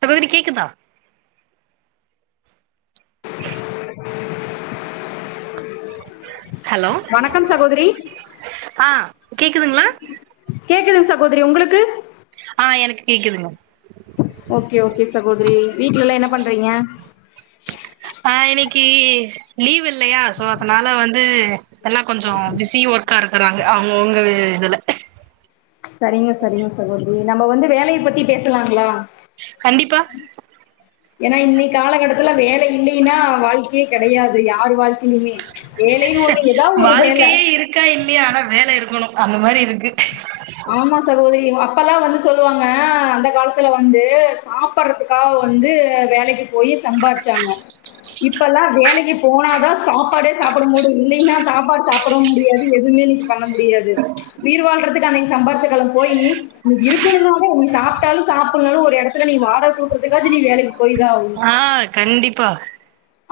சகோதரி கேக்குதா ஹலோ வணக்கம் சகோதரி கேக்குதுங்ளா கேக்குதுங் சகோதரி உங்களுக்கு ஆ எனக்கு கேக்குதுங்க ஓகே ஓகே சகோதரி வீட்லெல்லா என்ன பண்றீங்க ஆ இன்னக்கி லீவ் இல்லயா சோ அதனால வந்து இப்பல்லா கொஞ்சோ பிஸி ஒர்க்கா இருக் இருக்குறாங்க அவுங்கவுங்க இதுல சரிங்க சரிங்க சகோதரி நம்ம வந்து வேலைய பத்தி பேசலாங்களா கண்டிப்பா ஏன்னா இன்னிக் காலகட்டத்துல வேலை இல்லினா வாழ் யே கெடையாது யார் வாழ்க்கையிலையுமே வேலைன்னு ஒன்னு ஏதாது ஒரு வேல வாழ்க்கையே இருக்கா இல்லையா ஆனா வேல இருக்கணு அந்த மாரி இருக்கு ஆமா சகோதரி எங் அப்பல்லா வந்து சொல்லுவாங்க அந்த காலத்துல வந்து சாப்பட்றதுக்காக வந்து வேலைக்கு போய் சம்பார்ச்சாங்க இப்பல்லா வேலைக்கு போனாதா சாப்பாடே சாப்பட முடியு இல்லைன்னா சாப்பாடு சாப்பட முடியாது எதுமே இன்னைக் பண்ண முடியாது உயிர் வாழ்றதுக் அன்னிக்கி சம்பாதிச்ச காலம் போயி நீ இருக்குணுகாக நீ சாப்டாலு சாப்புட்லனாலு ஒரு எடத்துல நீ வாடக குடுக்கறதுக்காச்சி நீ வேலைக் ஆ கண்டிப்பா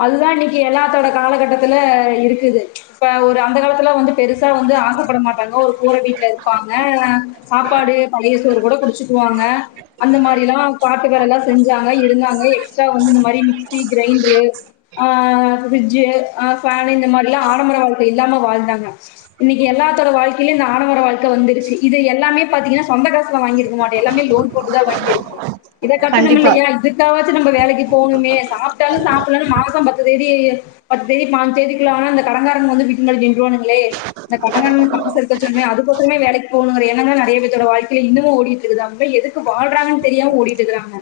அதுதா இன்னைக்கு எல்லாத்தோட காலகட்டத்துல இருக்குது இப்ப ஒரு அந்த காலத்துலா வந்து பெருசா வந்து ஆசைப்பட மாட்டாங்க ஒரு கூர வீட்ல இருப்பாங்க சாப்பாடு பழய சோறு கூட குடிச்சுக்குவாங்க அந்த மாரிலா காட்டு வேலலா செஞ்சாங்க இருந்தாங்க எக்ஸ்ட்ரா வந்து இந்த மாரி மிக்சி கிரைண்ட்ரு ஆ ஃபிரிட்ஜு ஆ ஃபேனு இந்த மாரிலா ஆடம்பர வாழ்க்கை இல்லாம வாழ்ந்தாங்க இன்னைக்கு எல்லாத்தோட வாழ்க்கைலயு இந்த ஆடம்பர வாழ்க்கை வந்துருச்சு இது எல்லாமே பாத்தீங்கன்னா சொந்த காசுல வாங்கிருக்க மாட்டே எல்லாமே லோன் போட்டுதா வாங்கிருக்கு இத கண்டிப்பா கட்டணுமில்லையா இதுக்காகவா [unintelligible] நம்ம வேலைக்கு போணுமே சாப்ட்டாலு சாப் மாசோ பத்து தேதி பத்து தேதி பாஞ்சு தேதிக்குள்ள ஆனா இந்த கடன்காரங்க வந்து வீட்டு முன்னாடி நின்றுவானுங்ளே இந்த கடங்காரனுக்கு காசு எட்த்து வச்ரணு அதுக்கோசுரமே வேலைக்கு போணுங்கர எண்ணந்தா நெறைய பேத்தோட வாழ்க்கைல இன்னுமு ஓடிட்ருக்குது அவுங்லா எதுக்கு வாழ்றாங்கன் தெரியாம ஓடிட்டு இருக்றாங்க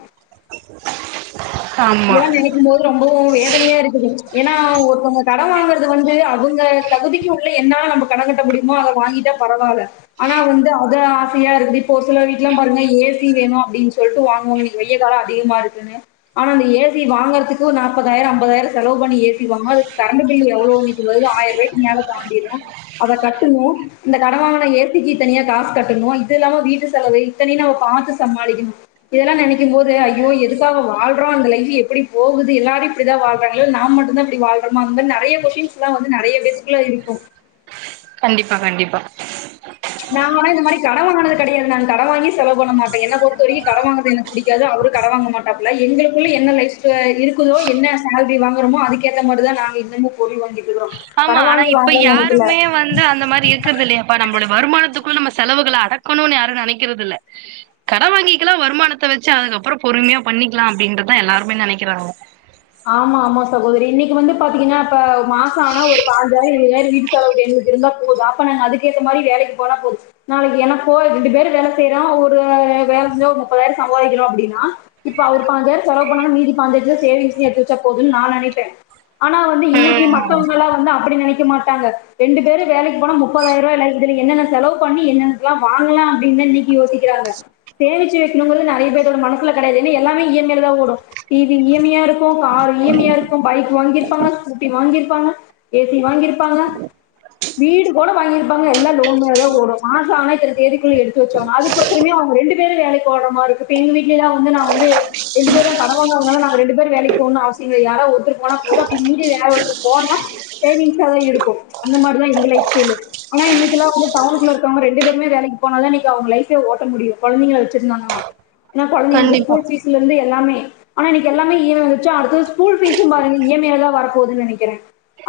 ஆமா இதலா நெனைக்கும் போது ரொம்பவு வேத தனையா இருக்குது ஏன்னா ஒருத்தவங்க கடன் வாங்றது வந்து அவுங்க தகுதிக்கு உள்ள என்னால நம்ம கடன் கட்ட முடியுமோ அத வாங்கிட்டா பரவால்ல ஆனா வந்து அத ஆசையா இருக்குது இப்போ ஒரு சில வீட்ல பாருங்க ஏ சி வேணு அப்டின் சொல்ட்டு வாங்குவாங்க இனி வெயில் கால அதிகமா இருக்குனு ஆனா அந்த ஏ சி வாங்கறதுக்கு நாப்பதாயிரோ அம்பதாயிரோ செலவு பண்ணி ஏ சி வாங்னோ அதுக் கரண்டு பில்லு எவ்ளோ இன்னைக்கு வருது ஆயிர்ரூவாய் க் மேலே தாண்டிரு அத கட்டணு இந்த கட வாங்குன ஏ சி க்கு தனியா காசு கட்டணு இது இல்லாம வீட்டு செலவு இத்தனயு நம்ம பாத்து சமாளிக்கணு இதெல்லா நெனைக்கும் போது ஐயோ எதுக்காக வாழ் அப்றோ அந்த லைஃப் எப்டி போகுது எல்லாரு இப்டிதா வாழ்றாங்ளா இல்ல நா மட்டுந்தா இப்டி வாழ்றமா அண்ட் தென் நெறைய ஃகொஷ்டின்ஸ்லா வந்து நெறைய பேத்துகுள்ள இருக்கு கண்டிப்பா கண்டிப்பா நாங்கலா இந்த மாரி கடன் வாங்குனது கெடையாது நாங்க கடன் வாங்கி செலவு பண்ண மாட்டோன் என்ன பொறுத்த வரைக்கு கடன் வாங்குறது எனக்கு புடிக்காது அவரு கடன் வாங்க மாட்டாப்ல எங்குளுக்குள்ள என்ன லைஃப் ஸ்டா இருக்குதோ என்ன சேல்ரி வாங்குறமோ அதுக்கேத்த மாரிதா நாங்க இன்னமு பொருள் வாங்கிட்டிருக்கிறோ இப்ப யாருமே வந்து அந்த மாரி இருக்குறது இல்லயேப்பா நம்பளோட வருமானத்துக்குள்ள நம்ம செலவுகள அடக்கணுன்னு யாரு நெனைக்கறதில்ல கடன் வாங்கிக்கலா வருமானத்த வெச்சு அதுக்கப்பறோ பொறுமையா பண்ணிக்லா அப்டின்றதுதா எல்லாருமே நெனைக்கிறாங்க ஆமா ஆமா சகோதரி இன்னைக்கு வந்து பாத்தீங்கன்னா இப்ப மாச ஆனா ஒரு பாஞ்சாயிரோ இருவதாயிரோ வீட்டு செலவுக்கு எங்களுக்கு இருந்தா போது அப்ப நாங்க அதுக்கேத்த மாரி வேலைக்கு போனா போது நாளைக்கு எனக்கோ ரெண்டு பேரு வேல செய்றோ ஒரு வேல செஞ்சு ஒரு முப்பதாயிரோ சம்பாதிக்கிறோ அப்டின்னா இப்ப அவுரு பாஞ்சாயிரோ செலவு பண்ணா மீதி பாஞ்சாயிரத்துல சேவிங்ஸ் எத்து வெச்சா போதுன்னு நா நெனைப்பே ஆனா வந்து இன்னைக்கி ம் மத்தவங்கலா வந்து அப்புடி நெனைக்க மாட்டாங்க ரெண்டு பேரு வேலைக்கு போனா முப்பதாயிர ருவால இருந்து நீங்க என்னென்ன செலவு பண்ணி என்னென்னலா வாங்கலா அப்டின்னு தா இன்னைக்கு யோசிக்குறாங்க சேமிச்சு வைக்கணுங்கிறது நெறைய பேர்த்தோட மனசுல கெடையாது ஏன்னா எல்லாமே இ எம் ஐ லதா ஓடு டீவி இ எம் ஐ யா இருக்கு இருக்கு காரு இ எம் ஐ யா இருக்கு பைக் வாங்கிருப்பாங்க ஸ்கூட்டி வாங்கிருப்பாங்க ஏ சி வாங்கிருப்பாங்க வீடு கூட வாங்கிருப்பாங்க எல்லா லோன்ல தா ஓடு மாச ஆனா இத்தன தேதிக்குள்ள எடுத்து வெச்சிரணு அதுக்கு ஒசரமே அவங்க ரெண்டு பேரு வேலைக்கு ஓட்ற மாரி இருக்கு எங்க வீட்ல எல்லா வந்து நா வந்து ரெண்டு பேரு கடன் வாங்காதனால நாங்க ரெண்டு பேரு வேலைக்கு ஒன்னு அவசியோ கெடையாது யாரா ஒருத்தர் போனா போது அப்டி மீறி வேற ஒருத்தர் போனா சேவிங்சா தா இருக்கு அந்த மாரிதா எங்க லைஃப் ஸ்டைலு ஆனா இன்னைக்கெல்லா வந்து டவுனுக்குள்ள இருக்கவங்க ரெண்டு பேருமே வேலைக்கு போனாதா இன்னிக்கி அவங்க லைஃப்பே ஓட்ட முடியு கொழந்தைங்கள வெச்சிருந்தாங்கன்னா ஏன்னா கொழந்தைங்களுக்கு கண்டிப்பா ஸ்கூல் ஃபீஸ்ல இருந்து எல்லாமே ஆனா இன்னைக்கு எல்லாமே இ எம் ஐ அது ஸ்கூல் ஃபீசும் பாருங்க இனி இ எம் ஐ தா வரப்போகுதுன்னு நெனைக்குற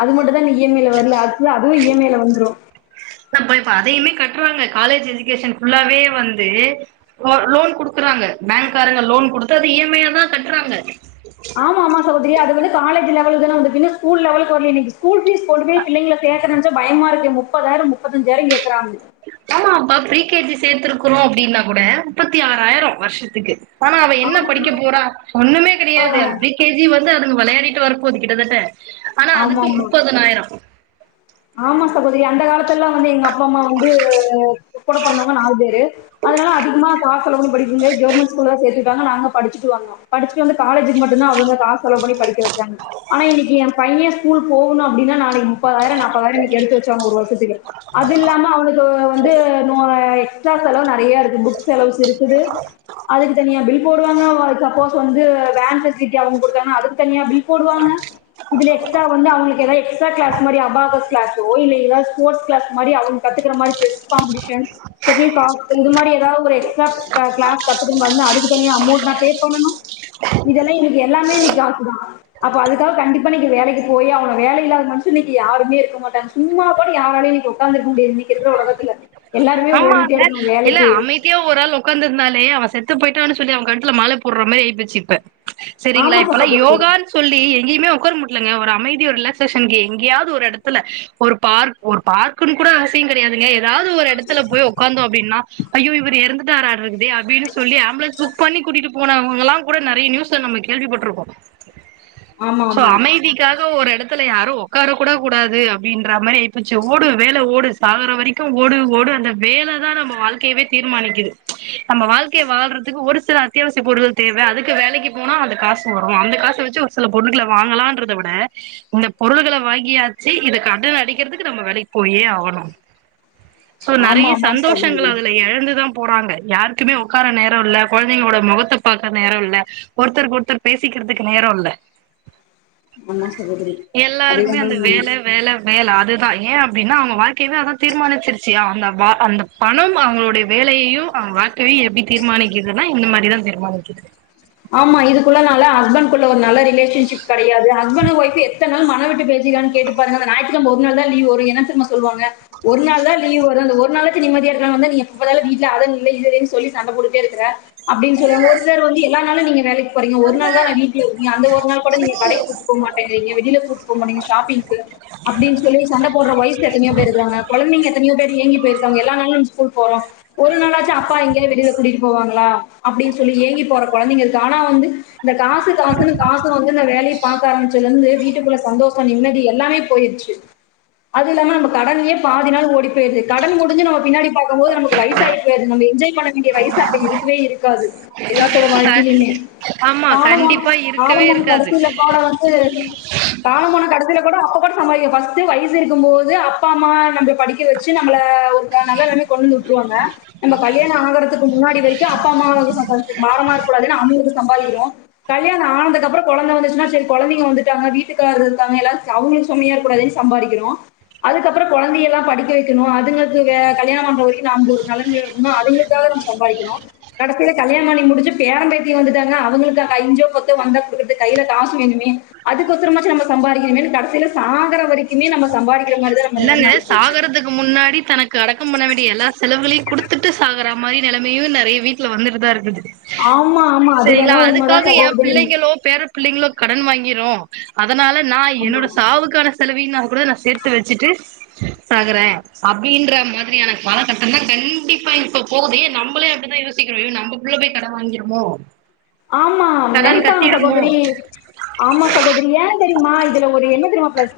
அது மட்டும் தா இன்னு இ எம் ஐல வரல அடுத்து அதுவு இ எம் ஐல வந்துரு இப்ப அதயுமே கட்டுறாங்க காலேஜ் எஜுகேஷன் ஃபுல்லாவே வந்து லோன் குடுக்குறாங்க பேங்க்காரங்க லோன் கொடுத்து அத இ எம் ஐயா தா கட்டுறாங்க ஆமா ஆமா சகோதரி அது வந்து காலேஜ் லெவலுக்குதா வந்துருக்கு இன்னு ஸ்கூல் லெவல்கு வரல இன்னைக்கு ஸ்கூல் ஃபீஸ் கொண்டு போய் பிள்ளைங்கள சேக்க நெனச்சா பயமா இருக்கு முப்பதாயிரம் முப்பத்தஞ்சாயிரம் கேக்குறாங் ஆமா அப்பா ப்ரீ கே ஜி சேத்துருக்கோ அப்டின்னா கூட முப்பத்தி ஆறாயிர வருஷத்துக்கு ஆனா அவ என்ன படிக்க போறா ஒண்ணுமே கிடையாது அது ப்ரீ கே ஜி வந்து அத விளையாடிட்டு வரப்போது கிட்டத்தட்ட ஆனா ஆமா அதுக்கு ஆமா முப்பதனாயிரம் ஆமா சகோதரி அந்த காலத்துலல்லா வந்து எங்க அப்பா அம்மா வந்து கூட பொறந்தவங்க நாலு பேரு அதனால அதிகமா காசு செலவு பண்ணி படிக்க முடியாது கெவ்ருமெண்ட் ஸ்கூல்லதா சேத்து விட்டாங்க நாங்க படிச்சுட்டு வந்தோ படிச்சுட்டு வந்து காலேஜுக்கு மட்டுந்தா அவங்க காசு செலவு பண்ணி படிக்க வச்சாங்க ஆனா இன்னைக்கு எம் பைய ஸ்கூல் போகணு அப்டின்னா நாளைக்கு முப்பதாயிரொ நாப் தாயிரோ இன்னைக்கு எடுத்து வச்சாங்க ஒரு வருஷத்துக்கு அது இல்லாம அவனுக்கு வ வந்து நோ எக்ஸ்ட்ரா செலவு நெறையா இருக்கு புக்ஸ் செலவுஸ் இருக்குது அதுக்கு தனியா பில் போடுவாங்க சப்போஸ் வந்து வேன் ஃபெசிலிட்டி அவங்க குடுத்தாங்கனா அதுக்கு தனியா பில் போடுவாங்க இதுல எக்ஸ்ட்ரா வந்து அவங்களுக்கு எதா எக்ஸ்ட்ரா கிளாஸ் மாரி அபாகஸ் [unintelligible] ஸ்போர்ட்ஸ் கிளாஸ் மாரி அவுங்க கத்துக்கிற மாரி செஸ் காம்பெடிஷன் ஷட்டில் கார்க் இந்த மாரி ஒரு எக்ஸ்ட்ரா க கிளாஸ் கத்துக்குற மாரி இருந்தா அதுக்கு தனியா அமௌன்ட் லா பே பண்ணனு இதெல்லா இன்னிக்கு எல்லாமே இன்னைக்கு [unintelligible] அப்ப அதுக்காக கண்டிப்பா நீங்க வேலைக்கு போயே ஆகணு வேல இல்லாத மனுஷனு இங்க யாருமே இருக்க க மாட்டாங்க சும்மா கூட யாராலயு இங்க உட்காந்துருக்க முடியாது இன்னைக்கு இருக்கற ஒலகத்துல எல்லாருமே ஓடிேட்டே ஆமாங்க இருக்கனு வேலைக் இல்ல அமைதியா ஒரு ஆள் உக்காந்துருந்தாலே அவ செ த்து போயிட்டான்னு சொல்லி அவங்க கழுத்துல மால போடுற மாரி ஆயிப்போச்சு இப்ப சரிங்களா ஆமா இப்பல்லா சகோதரி யோகான்னு சொல்லி எங்கேயுமே உட்கார முடியலங்க ஒரு அமைதியா ரிலாக்ஸ்சேஷன் க்கு எங்கயாவது ஒரு எடத்துல ஒரு பார்க் ஒரு பார்க்குன்னு கூட அவசிய கெடையாதுங்க எதாவது ஒரு எடத்துல போய் உக்காந்தோ அப்படின்னா ஐயோ இவர் எறந்துட்டாறாட்ருக்குதே அப்படின்னு சொல்லி ஆம்புலன்ஸ் புக் பண்ணி கூட்டிகிட்டு போனவங்கெல்லா கூட நெறைய நியூஸ்ல நம்ம கேள்விப்பட்டிருக்கோ சோ அமைதிக்காக ஒரு எடத் ல யாரு ஒக்கார கூட கூடாது அப்படின்ற மாரி ஆகிப்போச்சு ஓடு வேல ஓடு சாகுற வரைக்கு ஓடு ஓடு அந்த வேல தா நம்ம வாழ்க்க கயவே தீர்மானிக்குது நம்ம வாழ்க்கைய வாழ்றதுக்கு ஒரு சில அத்தியாவசிய பொருள்கள் தேவ அதுக்கு வேலைக்கு போனா அந்த காசு வரு அந்த காசு வச்சு ஒரு சில பொருள்கள வாங்கலான்றத விட இந்த பொருள்களை வாங்கியாச்சு இத கடன அடைக்கிறதுக்கு நம்ம வேலைக்கு போயே ஆகணும் சோ ஆமா நெறைய ஆமா சந்தோஷங் சகோதரி அதுல எழந்துதான் போறாங்க யாருக்குமே உட்கார நேரம் இல்ல கொழந்தைங்களோட முகத்த பாக்க நேர இல்ல ஒருத்தருக்கு ஒருத்தர் பேசிக்கிறதுக்கு நேர இல்ல ஆமா சகோதரி எல்லாருக்குமே அதுதா அந்த வேல வேல வேல அதுதா ஏ அப்படின்னா அவங்க வாழ்க்கையவே அதா தீர்மானிச்சிருச்சு அ அந்த வா அந்த பணம் அவங்களுடைய வேலையையு அவங்க வாழ்க்கையையு எப்படி தீர்மானிக்குதுன்னா இந்த மாரிதா தீர்மானிக்குது ஆமா இதுக்குள்ள நால ஹஸ்பண்ட் குள்ள ஒரு நல்ல ரிலேஷன்ஷிப் கடையாது ஹஸ்பண்ட் ஒய்ஃப் எத்தன நாள் மன விட்டு பேசிருக்காங்க கேட்டு பாருங்க அந்த ஞாயித்துகெழம ஒரு நாள் தா லீவு இதுல என்ன தெரியுமா சொல்லுவாங்க ஒரு நாளு தா லீவு வருது அந்த ஒரு நாளைக்கு நிம்மதியா இருக்கலான் வந்தா நீ எப்போ பாத்தாலு வீட்ல அத இல்ல இது இல்லனு சொல்லி சண்ட போட்டுட்டே இருக்கிற அப்படினு சொல்வாங்க ஒரு சிலர் வந்து எல்லா நாளும் நீங்க வே லைக்கு போறீங்க ஒரு நாள் தா நா வீட்ல இருக்கே அந்த ஒரு நாள் கூட நீங்க கடைக்கு கூட்டிட்டு போக மாட்டிங்கிறிங்க வெளில கூட்டி போ மாட்டிங்கிறீங்க ஷாப்பிங்க்கு அப்படினு சொல்லி சண்ட போட்ற ஒயிஃப் எத்தனையோ பேர் இருக்காங்க கொழந்தைங்க எத்தனையோ பேர் ஏங்கி போயிருக்காங்க எல்லா நாளு நம்ம ஸ்கூல் போறோ ஒரு நாளாச்சு அப்பா எங்கையாது வெளில கூட்டி போவாங்களா அப்டின்னு சொல்லி ஏங்கி போற கொழந்தைங்க தானா வந்து இந்த காசு காசுன்னு காசு வந்து இந்த வேலைய பாக்க ஆரம்பிச்சதுலருந்து வீட்டுக்குள்ள சந்தோஷ நிம்மதி எல்லாமே போயிருச்சு அது இல்லாம நம்ம கடனையே பாதி நாள் ஓடி போயிருது கடன் முடிஞ்சு நம்ம பின்னாடி பாக்கும் போது நமக்கு வயசாகி போயிருது நம்ம என்ஜாய் பண்ண வேண்டிய வயசு அப்ப இருக்கவே இருக்காது எல்லாக் தோட அ வாழ்க்கையிலயுமே ஆமா கால கண்டிப்பா இருக்கவே காலம்போன இருக்காது கடைசி [unintelligible] வந்து காலம்போன கடைசி அப்ப கூட சம்பாதிக்க ஃபஸ்ட் வயசு இருக்கும் போது அப்பா அம்மா நம்மள படிக்க வச்சு நம்மல ஒரு நல்ல நெலமைக்கு கொண்டு வந்து உட்டுருவாங்க நம்ம கல்யாண ஆகறதுக்கு முன்னாடி வரைக்கு அப்பா அம்மா நமக்கு சப் கல்யாண ஆனதுக்கு அப்புற கொழந்த வந்துச்சுன்னா சரி கொழந்தைங்க வந்துட்டாங்க வீட்டுக்காரரு இருக்காங்க எல்லா அவங்களுக்கு சுமையா இருக்க கூடாதுன்னு சம்பாதிக்கறோ அதுக்கப்புற கொழந்தை எல்லாம் படிக்க வக்கணும் அதுங்களுக்கு கல்யணம் பண்ற வரைக்கு நம்ம ஒரு நெலமைல இருக்கனு அதுங்குளுக்காக நம்ம சம்பாதிக்கிறோ கடைசில கல்யாணம் பண்ணி முடிஞ்சு பேரம் பேத்திங்க வந்துட்டாங்க அவங்களுக்கு க அஞ்சோ பத்தோ வந்தா குடுக்குறதுக்கு கையில காசு வேணுமே அதுக்கொசரமாச்சு நம்ம சம்பாதிக்கணுமே கடைசில சாகுற வரைக்குமே நம்ம சம்பாரிக்க இல்லங்க சாகறதுக்கு முன்னாடி தனக்கு அடக்கம் பண்ண வேண்டிய எல்லா செலவுகளயு குடுத்துட்டு சாகற மாரி நெலைமையு நெறைய வீட்ல வந்துட்டுதா இருக்குது ஆமா ஆமா சரிங்களா அதுவேணா உண்மதா அதுக்காக என் சகோதரி பிள்ளைங்களோ பேர பிள்ளைங்களோ கடன் வாங்கிறோ அ அதனால நா ஆமா. என்னோட சாவுக்கான செலவையுனா கூட நா சேத்து வெச் ச்சட்டு சாகறே அப்டின்ற மாதிரியான காலகட்டதுல கண்டிப்பா இப்போ போகுதே நம்பளே அப்டித்தா யோசிக்கிறோ யோ நம்ம புள்ள போய் கடன் வாங்கிருமோ ஆமா கடன் நெனைப்பாங்க கட்டிருமோ சகோதரி ஆமா சகோதரி ஏ தெரியுமா இதுல ஒரு என்ன தெரியமா பிளஸ்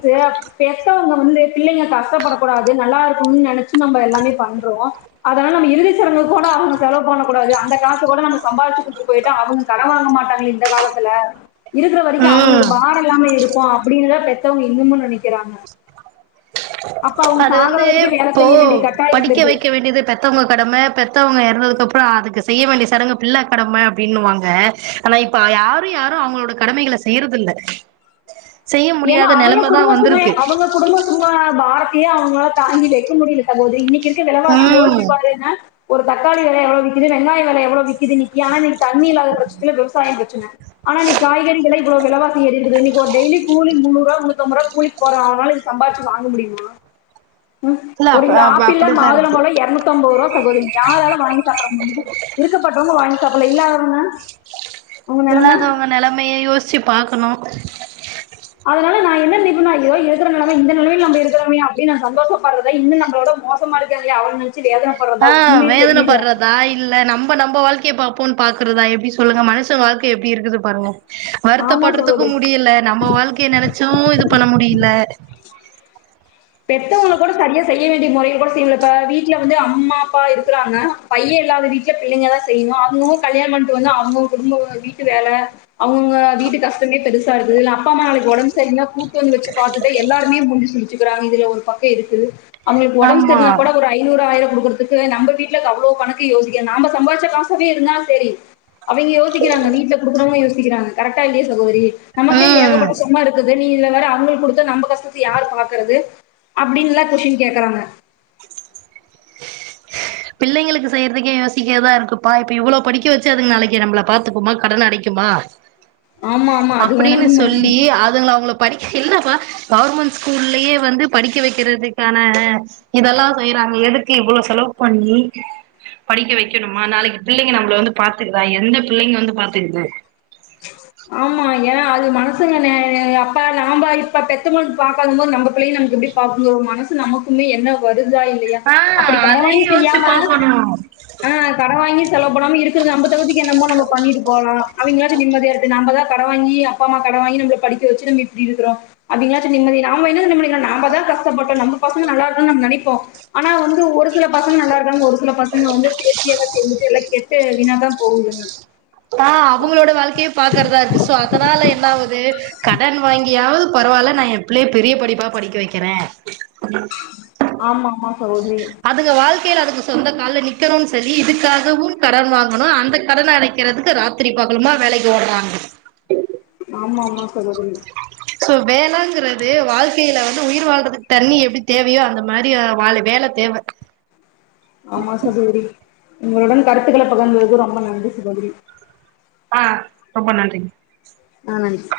பெத்தவங்க வந்து பிள்ளைங்க கஷ்டப்படக்கூடாது நல்லாருக்கும்னு நீனைச்சு நம்ம எல்லாமே பண்றோ அதனால நம்ம இறுதிச்சடங்கு கூட அவுங்க செலவு பண்ணக்கூடாது அந்த காச கூட நம்ம சம்பாதிச்சுட்டு போயிட்டு அவுங்க கடன் வாங்க மாட்டாங்க இந்த காலத்துல இருக்குற வரைக்கு அவுங்களுக்கு ம் பாரோ இல்லாம இருப்போ அப்டின்னுதா பெத்தவங்க இன்னுமும் நெனைக்கிறாங்க அப்ப அவங்க அது சாகுற வந்து வரைக்கும் வேல இப்போ செய்ய வேண்டிய கட்டாயம் படிக்க வந்துருது வைக்க வேண்டியது பெத்தவங்க கடம பெத்த த்தவங்க இறந்ததுக்கு அப்புறோ அதுக்கு செய்ய வேண்டிய சடங்கு பிள்ள கடம அப்படின்னுவாங்க ஆனா இப்ப யாரு யாரு அவுங்களோட கடமைகளை செய்யறது இல்ல செய்ய ஏன்னா முடியாத அவுங்க நெலம தா குடும்ப சுமை வந்திருக்கு அவுங்க குடும்ப சும பார யே அவுங்களால தாங்கி வைக்க முடியல சகோதிரி இன்னிக்கி இரு குற விலவாசி ம் யோசிப்பறேன்ன ஒரு தக்காளி வெல எவ்ளோ விக்குது வெங்காய வெல எவ்ளோ விக்குது இன்னிக்கி [unintelligible] தண்ணி இல்லாத பட்சத்தில் விவசாய பிரச்சன ஆனா நீ காய்கறிகளை இப்போ வெலவாசி ஏறிடுது இப்போ டெய்லி கூலி முன்னூறுபா முன்னத்தம்பது ரூபா கூலிக்கு போறனால சம்பாதிச்சு வாங்க முடியுமா ம் இல்ல ஒரு அப் கிலோ அப் ஆப்பிள் அப்டிதா மாதுளம் இருக்கு பழோ இரநூத்து ஐம்பதுரூபா சகோதரி யாராலு வாங்கி சாப்புட முடியு இருக்கப்பட்டவங்க வாங்கி சப்பள இல்லாதவங்க அவங்க நிலைமை இல்லாதவங்க நெலமையே யோசிச்சு பாக் கொனு அதனால நா என்ன [unintelligible] இருக்கற நெலம இந்த நெலமையிலு நம்ப இருக்கிறமோ அப்டின்னு நெனச்சோ சந்தோஷம் பாக்குறத இன்னு நம்மளோட மோசமான இருக்காங்களைய அவனு ஆஹ் வேதனை படறதா இல்ல நம்ம நம்ப வாழ்க் கையே பாப்போன்னு பாக்கறதா எப்புடி சொல்லாங்க மனுச வாழ்க்கைய எப்டி இருக்குது பாருங்க ஆமா வருத்தப்படுறதுக்கு சகோதரி முடியல நம்ம வாழ்க்கைய நீனைச்சு இது பண்ண முடியல [inaudible] பெத்தவங்கள கூட சரியா செய்ய வேண்டிய மொறையக் கூட செய்யளலப்பா வீட்ல வந்து அம்மா அப்பா இருக்கறாங்க பைய இல்லாதது வீட்லே பிள்ளைங்கதா செய்யணு அவுங்கவுங்க கல்யாணோ பண்ணிட்டு வந்து அவுங்கவுங்க குடும்ப வீட்டு வேல அவுங்க வீட்டு கஷ்டமே பெருசாருக்கு இதுல்ல அப்பாம்மாக்கு ஒடம்பு சரியில்ல கூட்டு வந்து வெச்சு பாத்ததுண்டு எல்லாருமே மூஞ்சு சுலிச்சு கிரங்க இதுல ஒரு பக்கை இருக்குது அவுங்களுக்கு ஒடம்பு ஆமா சரியில்லனாக் கூட ஒரு ஐநூறு ஆயிரோ [unintelligible] நம்ம வீட்ல அவ்ளோவு கணக்கு யோசிக்கறோ நாம் சம்பாதிச்ச காசு வீடுன்னா செரி அவிங்கை யோசிக்கிறாங்க வீட்ல குடுக்கணுன்னு யோசிக்கிறாங்க கரெக்ட்டா இந்த டேஸ்ல கொடுட்டி நமக்கே ம் ஏகபட்சஷமாருக்குது த்து நீ வேற அவுங்க கொடுத்து நம்ம கஷ்டத்தை யார் பாக் குறது அப்டின்ல்லா கொஷ்டின் கேக்கறாங்க பிள்ளைங்களுக்கு செய்யறதுக்கே யோசிக்கிறதா இருக்குப்பா இப்ப இவ்வள படிக்க வெச்சு அதுங்க நாளைக்கு நம்மள பாத்துக்குமா கடன அடைக்குமா ஆமா, ஆமா. அது வேணா அப்பிடின்னு உண்ம. சொல்லி அதுங்ள அவங்கள படி இல்லப்பா கவர்மெண்ட் ஸ்கூல்லயே வந்து படிக்க வெக்கிறதுக்கான இதெல்லா செய்யறாங்க எதுக்கு இவ்ள செலவு பண்ணி படிக்க வெக்கணுமா நாளைக்கு பிள்ளைங்க நம்மள வந்து பாத்துக்குதா எந்த பிள்ளைங்க வந்து பாத்துக்குது ஏனா அது மனசுங்க நெ அப்பா நாம்ப இப்ப பெத்த பொழுது பாக்காதம் போது நம்ப பிள்ளைங்க நம்மள எப்புடி பாக்குங்கோ மனசு நமக்குமே என்ன வரு தா இல்லையா ஆ அப்படி கட அதையு வாங்கி யோசிச்சு செய்யாம பாக்கணு ஆ கட வாங்கி செலவு பண்ணாம இருக்கறது நம்ப தகுதிக்கு என்னமோ நம்ம பண்ணிட்டு போலா அவிங்களாச்சி நிம்மதியாரு கடன் வாங்கி அப்பா அம்மா கடன் வாங்கி நம்ம படிக்க வச்சு நம்ம இப்படி இருக்கிறோம் அப்பங்களாச் நிம்மதி அவங்க என்ன தெரியுமா நினைக்கிறாங்க நாம தான் கஷ்டப்பட்டோம் நம்ம பசங்க நல்லா இருக்கணு நம்ம நினைப்போம் ஆனா வந்து ஒரு சில பசங்க நல்லா இருக்காங்க ஒரு சில பசங்க வந்து சேர்க்கையெல்லாம் சேர்ந்துட்டு எல்லாம் கெட்டு வீணாதான் போகுது ஆ அவங்களோட வாழ்க்கையே பாக்குறதா இருக்கு சோ அதனால என்னாவுது கடன் வாங்கியாவது பரவாயில்ல நான் என் பிள்ளைய பெரிய படிப்பா படிக்க வைக்கிறேன். ஆமா ஆமா சகோதரி. கையில அதுக்கு சொந்த கால நிக்கணும் சொல்லி இதுக்காகவும் கடன் வாங்கணும் அந்த கடன் அடைக்க இருக்கிறதுக்கு ராத்திரி பகலுமா வேலைக்கு ஓடுறாங்க. ஆமி ஆமாம் சகோதரி. சோ வேலைங்கிறது வாழ்க்கையில வந்து உயிர் வாழ்றதுக்கு தண்ணி எப்படி தேவையோ அந்த மாதிரி வா வேலை தேவை ஆமா சகோதரி. உங்களுடன் கருத்துக்களை பகிர்ந்ததற்கு ரொம்பக்ஷ நன்றி சகோதரி. ஆ ரொம்ப நன்றி. ஆ நன்றி.